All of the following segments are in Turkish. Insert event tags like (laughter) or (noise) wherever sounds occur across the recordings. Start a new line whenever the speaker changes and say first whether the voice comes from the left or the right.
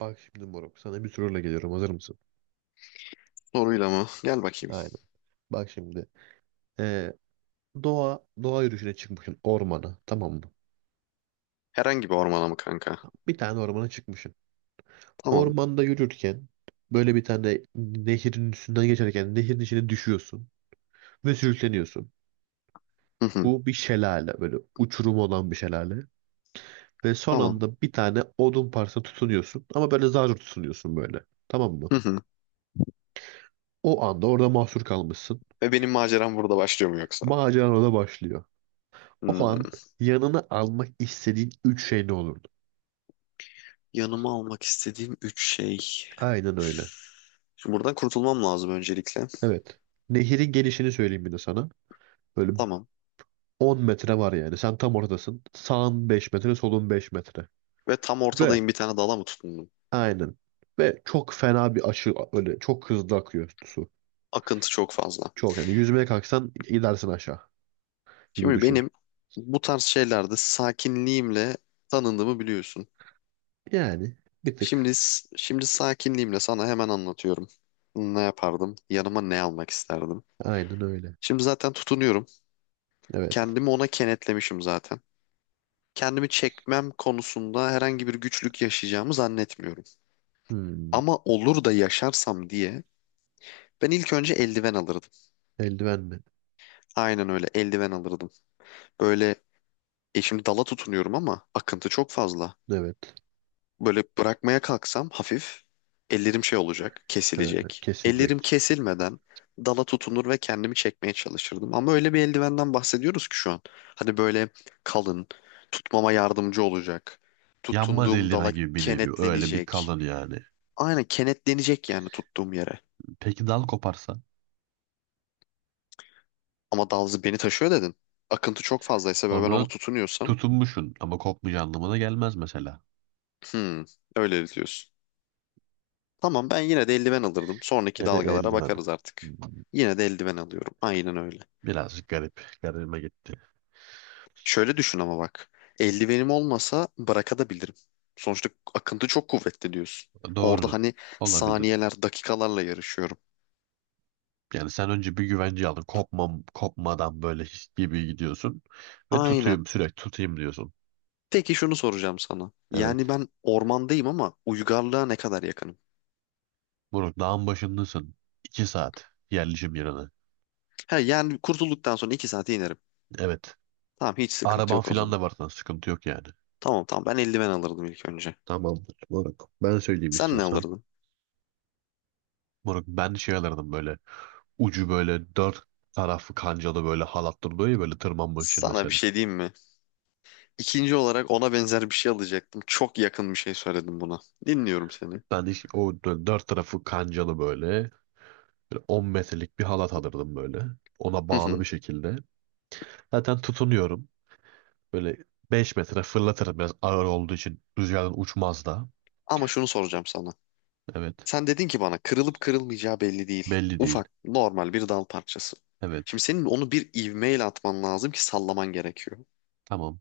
right: Bak şimdi moruk sana bir soruyla geliyorum, hazır mısın?
left: Soruyla mı? Gel bakayım.
right: Aynen. Bak şimdi ee, doğa yürüyüşüne çıkmışsın ormana, tamam mı?
left: Herhangi bir ormana mı kanka?
right: Bir tane ormana çıkmışsın.
left: Tamam.
right: Ormanda yürürken böyle bir tane nehirin üstünden geçerken nehirin içine düşüyorsun ve sürükleniyorsun.
left: Hı hı.
right: Bu bir şelale, böyle uçurum olan bir şelale. Ve son
left: Tamam.
right: anda bir tane odun parçasına tutunuyorsun ama böyle zar zor tutunuyorsun böyle, tamam mı?
left: Hı hı.
right: O anda orada mahsur kalmışsın.
left: Ve benim maceram burada başlıyor mu yoksa?
right: Maceran orada başlıyor. O an
left: Hmm.
right: yanına almak istediğin üç şey ne olurdu?
left: Yanıma almak istediğim üç şey.
right: Aynen öyle.
left: Şimdi buradan kurtulmam lazım öncelikle.
right: Evet. Nehirin gelişini söyleyeyim bir de sana. Böyle
left: Tamam.
right: 10 metre var yani. Sen tam ortadasın. Sağın 5 metre, solun 5 metre.
left: Ve tam
right: Ve
left: ortadayım bir tane dala mı tutundum?
right: aynen. Ve çok fena bir aşı, öyle çok hızlı akıyor su.
left: Akıntı çok fazla.
right: Çok, yani yüzmeye kalksan gidersin aşağı gibi
left: Şimdi
right: düşün.
left: benim bu tarz şeylerde sakinliğimle tanındığımı biliyorsun.
right: Yani bir tık
left: Şimdi şimdi sakinliğimle sana hemen anlatıyorum. Ne yapardım? Yanıma ne almak isterdim?
right: aynen öyle.
left: Şimdi zaten tutunuyorum.
right: Evet.
left: Kendimi ona kenetlemişim zaten. Kendimi çekmem konusunda herhangi bir güçlük yaşayacağımı zannetmiyorum.
right: Hmm.
left: Ama olur da yaşarsam diye ben ilk önce eldiven alırdım.
right: Eldiven mi?
left: Aynen öyle eldiven alırdım. Böyle şimdi dala tutunuyorum ama akıntı çok fazla.
right: Evet.
left: Böyle bırakmaya kalksam hafif ellerim şey olacak,
right: Ha,
left: kesilecek.
right: kesilecek.
left: Ellerim kesilmeden dala tutunur ve kendimi çekmeye çalışırdım. Ama öyle bir eldivenden bahsediyoruz ki şu an. Hani böyle kalın, tutmama yardımcı olacak.
right: Yanmaz
left: Tutunduğum dala
right: eldiven gibi bir nevi. Öyle bir
left: kenetlenecek.
right: kalın yani.
left: Aynen kenetlenecek yani tuttuğum yere.
right: Peki dal koparsa?
left: Ama dal beni taşıyor dedin. Akıntı çok fazlaysa ve ben ona
right: Onu
left: tutunuyorsam,
right: tutunmuşsun ama kopmayacağı anlamına gelmez mesela.
left: hmm, öyle diyorsun. Tamam ben yine de eldiven alırdım. Sonraki
right: Ya da
left: dalgalara
right: eldiven.
left: bakarız artık.
right: Hmm.
left: Yine de eldiven alıyorum. Aynen öyle.
right: Birazcık garip. Garibime gitti.
left: Şöyle düşün ama bak. Eldivenim olmasa bırakabilirim. Sonuçta akıntı çok kuvvetli diyorsun. Orada
right: Doğru.
left: hani
right: Olabilir.
left: saniyeler, dakikalarla yarışıyorum.
right: Yani sen önce bir güvence aldın. Kopmam, kopmadan böyle his gibi gidiyorsun. Ve
left: Aynen.
right: tutayım sürekli tutayım diyorsun.
left: Peki şunu soracağım sana.
right: Evet.
left: Yani ben ormandayım ama uygarlığa ne kadar yakınım?
right: Burak, dağın başındasın. 2 saat yerleşim yerine.
left: He, yani kurtulduktan sonra 2 saate inerim.
right: Evet.
left: Tamam hiç sıkıntı
right: Araban
left: yok o
right: filan
left: zaman.
right: da var sana. Sıkıntı yok yani.
left: Tamam tamam ben eldiven alırdım ilk önce.
right: Tamamdır Burak. Ben söyleyeyim
left: Sen ne
right: istiyorsan.
left: alırdın?
right: Burak, ben şey alırdım böyle. Ucu böyle dört tarafı kancalı böyle halat duruyor ya, böyle tırmanmak için
left: Sana bir
right: mesela.
left: şey diyeyim mi? İkinci olarak ona benzer bir şey alacaktım. Çok yakın bir şey söyledim buna. Dinliyorum seni.
right: Ben hiç o dört tarafı kancalı böyle, böyle 10 metrelik bir halat alırdım böyle. Ona
left: Hı
right: bağlı bir
left: hı.
right: şekilde. Zaten tutunuyorum. Böyle 5 metre fırlatırım biraz ağır olduğu için. Rüzgardan uçmaz da.
left: Ama şunu soracağım sana.
right: Evet.
left: Sen dedin ki bana kırılıp kırılmayacağı belli değil.
right: Belli değil.
left: Ufak, normal bir dal parçası.
right: Evet.
left: Şimdi senin onu bir ivmeyle atman lazım ki sallaman gerekiyor.
right: Tamam.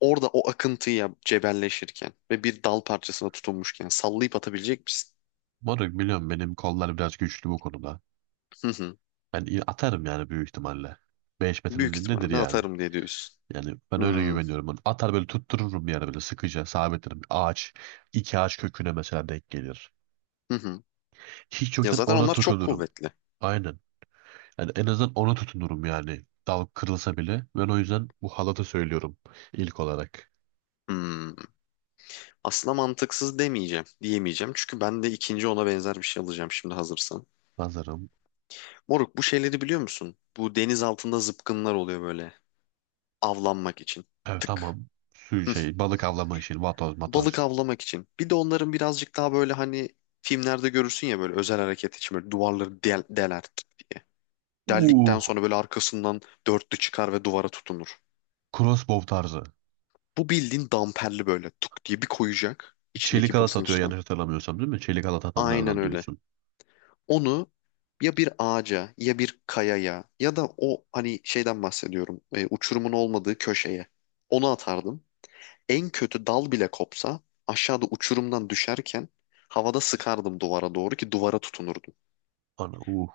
left: Orada o akıntıya cebelleşirken ve bir dal parçasına tutunmuşken sallayıp atabilecek misin?
right: Moruk biliyorum benim kollar biraz güçlü bu konuda.
left: Hı hı.
right: Ben atarım yani büyük ihtimalle. 5 metre
left: Büyük
right: dediğim nedir
left: ihtimalle
right: yani?
left: atarım diye diyorsun.
right: Yani ben öyle
left: Hmm,
right: güveniyorum. Ben atar böyle tuttururum bir yere, böyle sıkıca sabitlerim. Ağaç, iki ağaç köküne mesela denk gelir.
left: Hı hı.
right: Hiç
left: Ya
right: yoktan
left: zaten
right: ona
left: onlar çok
right: tutunurum.
left: kuvvetli.
right: Aynen. Yani en azından ona tutunurum yani. Dal kırılsa bile. Ben o yüzden bu halatı söylüyorum ilk olarak.
left: Hmm. Aslında mantıksız demeyeceğim, diyemeyeceğim. Çünkü ben de ikinci ona benzer bir şey alacağım şimdi hazırsan.
right: Nazarım.
left: Moruk bu şeyleri biliyor musun? Bu deniz altında zıpkınlar oluyor böyle. Avlanmak için.
right: Evet,
left: Tık.
right: tamam. Su
left: Hı.
right: şey balık avlama işi. Vatoz
left: Balık
right: matoz.
left: avlamak için. Bir de onların birazcık daha böyle hani filmlerde görürsün ya böyle özel hareket için böyle duvarları deler.
right: Uh.
left: Deldikten sonra böyle arkasından dörtlü çıkar ve duvara tutunur.
right: Crossbow tarzı.
left: Bu bildiğin damperli böyle tuk diye bir koyacak
right: Çelik
left: içindeki
right: halat atıyor,
left: basınçla.
right: yanlış hatırlamıyorsam değil mi? Çelik halat
left: Aynen
right: atanlardan
left: öyle.
right: diyorsun.
left: Onu ya bir ağaca ya bir kayaya ya da o hani şeyden bahsediyorum uçurumun olmadığı köşeye onu atardım. En kötü dal bile kopsa aşağıda uçurumdan düşerken havada sıkardım duvara doğru ki duvara tutunurdum.
right: Ana.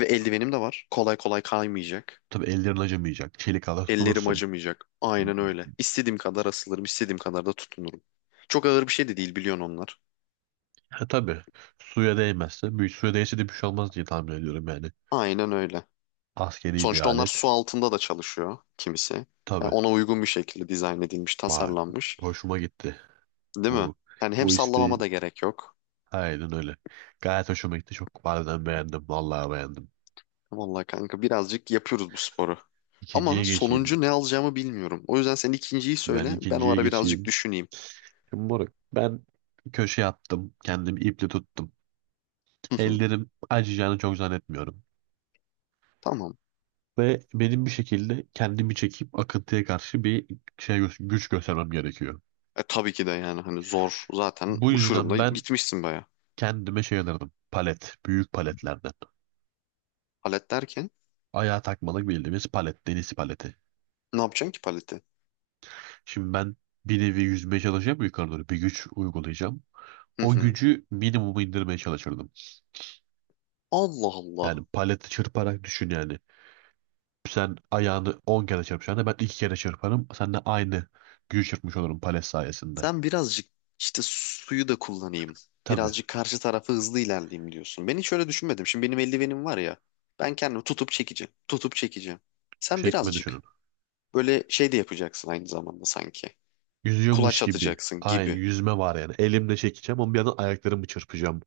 left: Ve eldivenim de var. Kolay kolay kaymayacak.
right: Tabii ellerin acımayacak. Çelik halat
left: Ellerim
right: tutunursun.
left: acımayacak.
right: Hmm.
left: Aynen öyle. İstediğim kadar asılırım, istediğim kadar da tutunurum. Çok ağır bir şey de değil biliyorsun onlar.
right: Ha, tabii. Suya değmezse. Büyük suya değse de bir şey olmaz diye tahmin ediyorum yani.
left: Aynen öyle.
right: Askeri bir
left: Sonuçta onlar
right: alet.
left: su altında da çalışıyor kimisi. Yani
right: Tabii.
left: ona uygun bir şekilde dizayn edilmiş,
right: Bak,
left: tasarlanmış.
right: hoşuma gitti.
left: Değil mi?
right: Bu
left: Yani hem
right: bu
left: sallamama
right: isteğin.
left: da gerek yok.
right: Aynen öyle. Gayet hoşuma gitti. Çok harbiden beğendim. Vallahi beğendim.
left: Vallahi kanka birazcık yapıyoruz bu sporu. Ama
right: İkinciye geçeyim.
left: sonuncu ne alacağımı bilmiyorum. O yüzden sen ikinciyi
right: Ben
left: söyle. Ben o
right: ikinciye
left: ara birazcık
right: geçeyim.
left: düşüneyim.
right: Şimdi moruk, ben köşeye attım. Kendimi iple tuttum.
left: Hı hı,
right: Ellerim acıyacağını çok zannetmiyorum.
left: Tamam.
right: Ve benim bir şekilde kendimi çekip akıntıya karşı bir şey güç göstermem gerekiyor.
left: E tabii ki de yani hani zor. Zaten
right: Bu yüzden
left: uçurumda
right: ben
left: gitmişsin baya.
right: kendime şey alırdım. Palet. Büyük paletlerden.
left: Palet derken
right: Ayağa takmalık bildiğimiz palet. Deniz paleti.
left: ne yapacaksın ki paleti?
right: Şimdi ben bir nevi yüzmeye çalışacağım yukarı doğru. Bir güç uygulayacağım.
left: Hı
right: O
left: hı.
right: gücü minimuma indirmeye çalışırdım.
left: Allah Allah.
right: Yani paleti çırparak düşün yani. Sen ayağını 10 kere çırpacağına ben 2 kere çırparım. Sen de aynı gücü çırpmış olurum palet sayesinde.
left: Sen birazcık işte suyu da kullanayım.
right: Tabii.
left: Birazcık karşı tarafa hızlı ilerleyeyim diyorsun. Ben hiç öyle düşünmedim. Şimdi benim eldivenim var ya. Ben kendimi tutup çekeceğim. Tutup çekeceğim. Sen
right: Çekme düşünün.
left: birazcık böyle şey de yapacaksın aynı zamanda sanki.
right: Yüzüyormuş
left: Kulaç
right: gibi.
left: atacaksın
right: Ay,
left: gibi.
right: yüzme var yani. Elimle çekeceğim ama bir yandan ayaklarımı çırpacağım.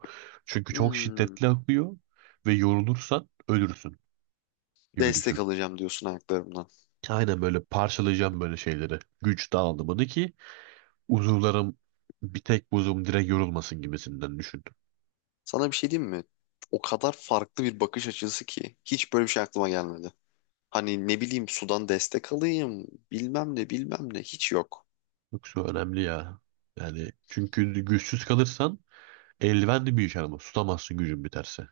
right: Çünkü çok
left: Hmm,
right: şiddetli akıyor ve yorulursan ölürsün. Gibi
left: destek
right: düşün.
left: alacağım diyorsun ayaklarımdan.
right: Aynen böyle parçalayacağım böyle şeyleri. Güç dağılımını, ki uzuvlarım bir tek buzum direkt yorulmasın gibisinden düşün.
left: Sana bir şey diyeyim mi? O kadar farklı bir bakış açısı ki hiç böyle bir şey aklıma gelmedi. Hani ne bileyim sudan destek alayım, bilmem ne bilmem ne hiç yok.
right: Yoksa önemli ya. Yani çünkü güçsüz kalırsan eldiven de bir iş yaramaz. Tutamazsın gücün biterse.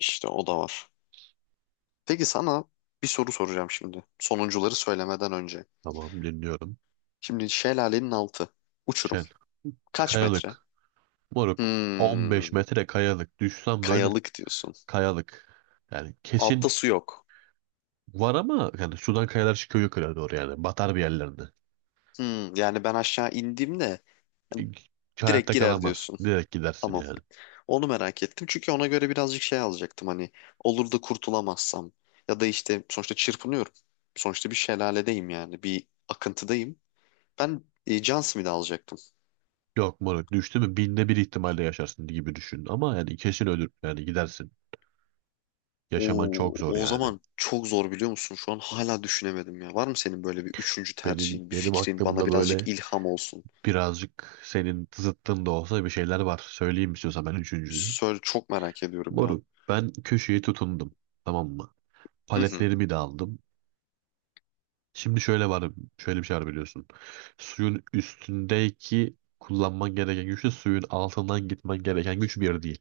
left: İşte o da var. Peki sana bir soru soracağım şimdi. Sonuncuları söylemeden önce.
right: Tamam, dinliyorum.
left: Şimdi şelalenin altı. Uçurum.
right: Şey,
left: Kaç metre?
right: kayalık. Moruk, 15
left: Hmm,
right: metre kayalık. Düşsen böyle
left: kayalık diyorsun.
right: kayalık. Yani
left: Altta
right: kesin
left: su yok.
right: var ama yani sudan kayalar çıkıyor yukarı doğru yani. Batar bir yerlerine.
left: Yani ben aşağı indiğimde
right: Hiç
left: direkt
right: hayatta
left: girer
right: kalamaz.
left: diyorsun.
right: Direkt gidersin
left: Tamam.
right: yani.
left: Onu merak ettim. Çünkü ona göre birazcık şey alacaktım hani olur da kurtulamazsam ya da işte sonuçta çırpınıyorum. Sonuçta bir şelaledeyim yani bir akıntıdayım. Ben John Smith'i alacaktım.
right: Yok moruk, düştü mü binde bir ihtimalle yaşarsın gibi düşün. Ama yani kesin ölür yani gidersin. Yaşaman
left: Oo,
right: çok zor
left: o
right: yani.
left: zaman çok zor biliyor musun? Şu an hala düşünemedim ya. Var mı senin böyle bir üçüncü
right: Benim
left: tercihin, bir
right: benim
left: fikrin bana
right: aklımda
left: birazcık
right: böyle
left: ilham olsun?
right: birazcık senin zıttın da olsa bir şeyler var. Söyleyeyim istiyorsan, ben üçüncüyü.
left: Söyle çok merak ediyorum ya.
right: Moruk ben köşeye tutundum, tamam mı?
left: Hı hı.
right: Paletlerimi de aldım. Şimdi şöyle bir şey var biliyorsun. Suyun üstündeki kullanman gereken güçle suyun altından gitmen gereken güç bir değil.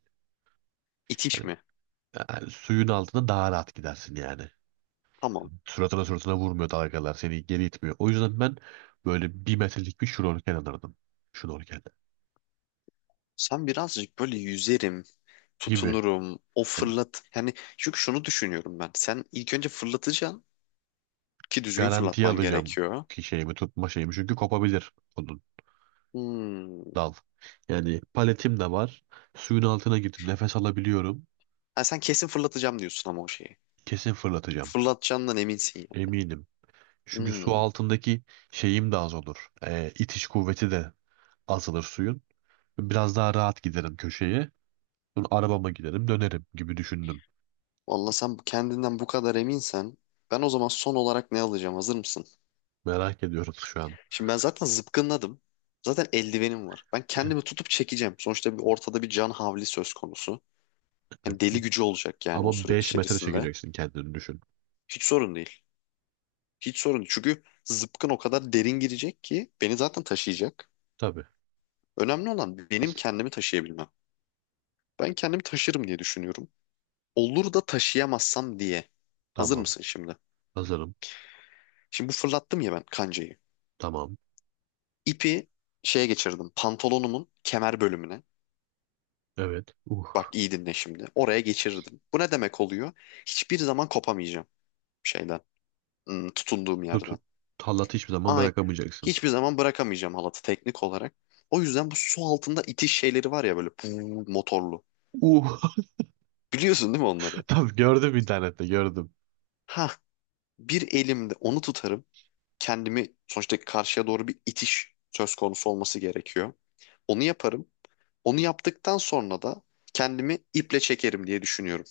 left: İtiş
right: Yani,
left: mi?
right: yani suyun altında daha rahat gidersin yani.
left: Tamam.
right: Suratına suratına vurmuyor dalgalar. Seni geri itmiyor. O yüzden ben böyle 1 metrelik bir şnorkel alırdım. Şnorkel
left: Sen birazcık böyle yüzerim,
right: gibi.
left: tutunurum, o
right: Yani
left: fırlat. Yani çünkü şunu düşünüyorum ben. Sen ilk önce fırlatacaksın. Ki düzgün
right: garantiye
left: fırlatman
right: alacağım
left: gerekiyor.
right: ki şeyimi tutma şeyimi. Çünkü kopabilir onun
left: Hmm.
right: dal. Yani paletim de var. Suyun altına girdim. Nefes alabiliyorum.
left: Ha, sen kesin fırlatacağım diyorsun ama o şeyi.
right: Kesin fırlatacağım.
left: Fırlatacağından eminsin ya.
right: Eminim. Çünkü su
left: Hmm.
right: altındaki şeyim de az olur. İtiş kuvveti de azalır suyun. Biraz daha rahat giderim köşeye. Sonra arabama giderim dönerim gibi düşündüm.
left: Vallahi sen kendinden bu kadar eminsen ben o zaman son olarak ne alacağım? Hazır mısın?
right: Merak ediyorum şu an.
left: Şimdi ben zaten zıpkınladım. Zaten eldivenim var. Ben kendimi tutup çekeceğim. Sonuçta bir ortada bir can havli söz konusu. Yani
right: (laughs)
left: deli gücü olacak yani o
right: Ama
left: süreç
right: 5 metre
left: içerisinde.
right: çekeceksin kendini düşün.
left: Hiç sorun değil. Hiç sorun değil. Çünkü zıpkın o kadar derin girecek ki beni zaten taşıyacak.
right: Tabii.
left: Önemli olan benim kendimi taşıyabilmem. Ben kendimi taşırım diye düşünüyorum. Olur da taşıyamazsam diye. Hazır
right: Tamam.
left: mısın şimdi?
right: Hazırım.
left: Şimdi bu fırlattım ya ben kancayı.
right: Tamam.
left: İpi şeye geçirdim. Pantolonumun kemer bölümüne.
right: Evet.
left: Bak iyi dinle şimdi. Oraya geçirdim. Bu ne demek oluyor? Hiçbir zaman kopamayacağım şeyden. Tutunduğum yerden.
right: Tut. Tallatı hiçbir zaman
left: Ay,
right: bırakamayacaksın.
left: hiçbir zaman bırakamayacağım halatı teknik olarak. O yüzden bu su altında itiş şeyleri var ya böyle puu, motorlu.
right: Uh.
left: Biliyorsun değil mi onları?
right: (laughs) Tabii gördüm, internette gördüm.
left: Ha, bir elimde onu tutarım. Kendimi sonuçta karşıya doğru bir itiş söz konusu olması gerekiyor. Onu yaparım. Onu yaptıktan sonra da kendimi iple çekerim diye düşünüyorum.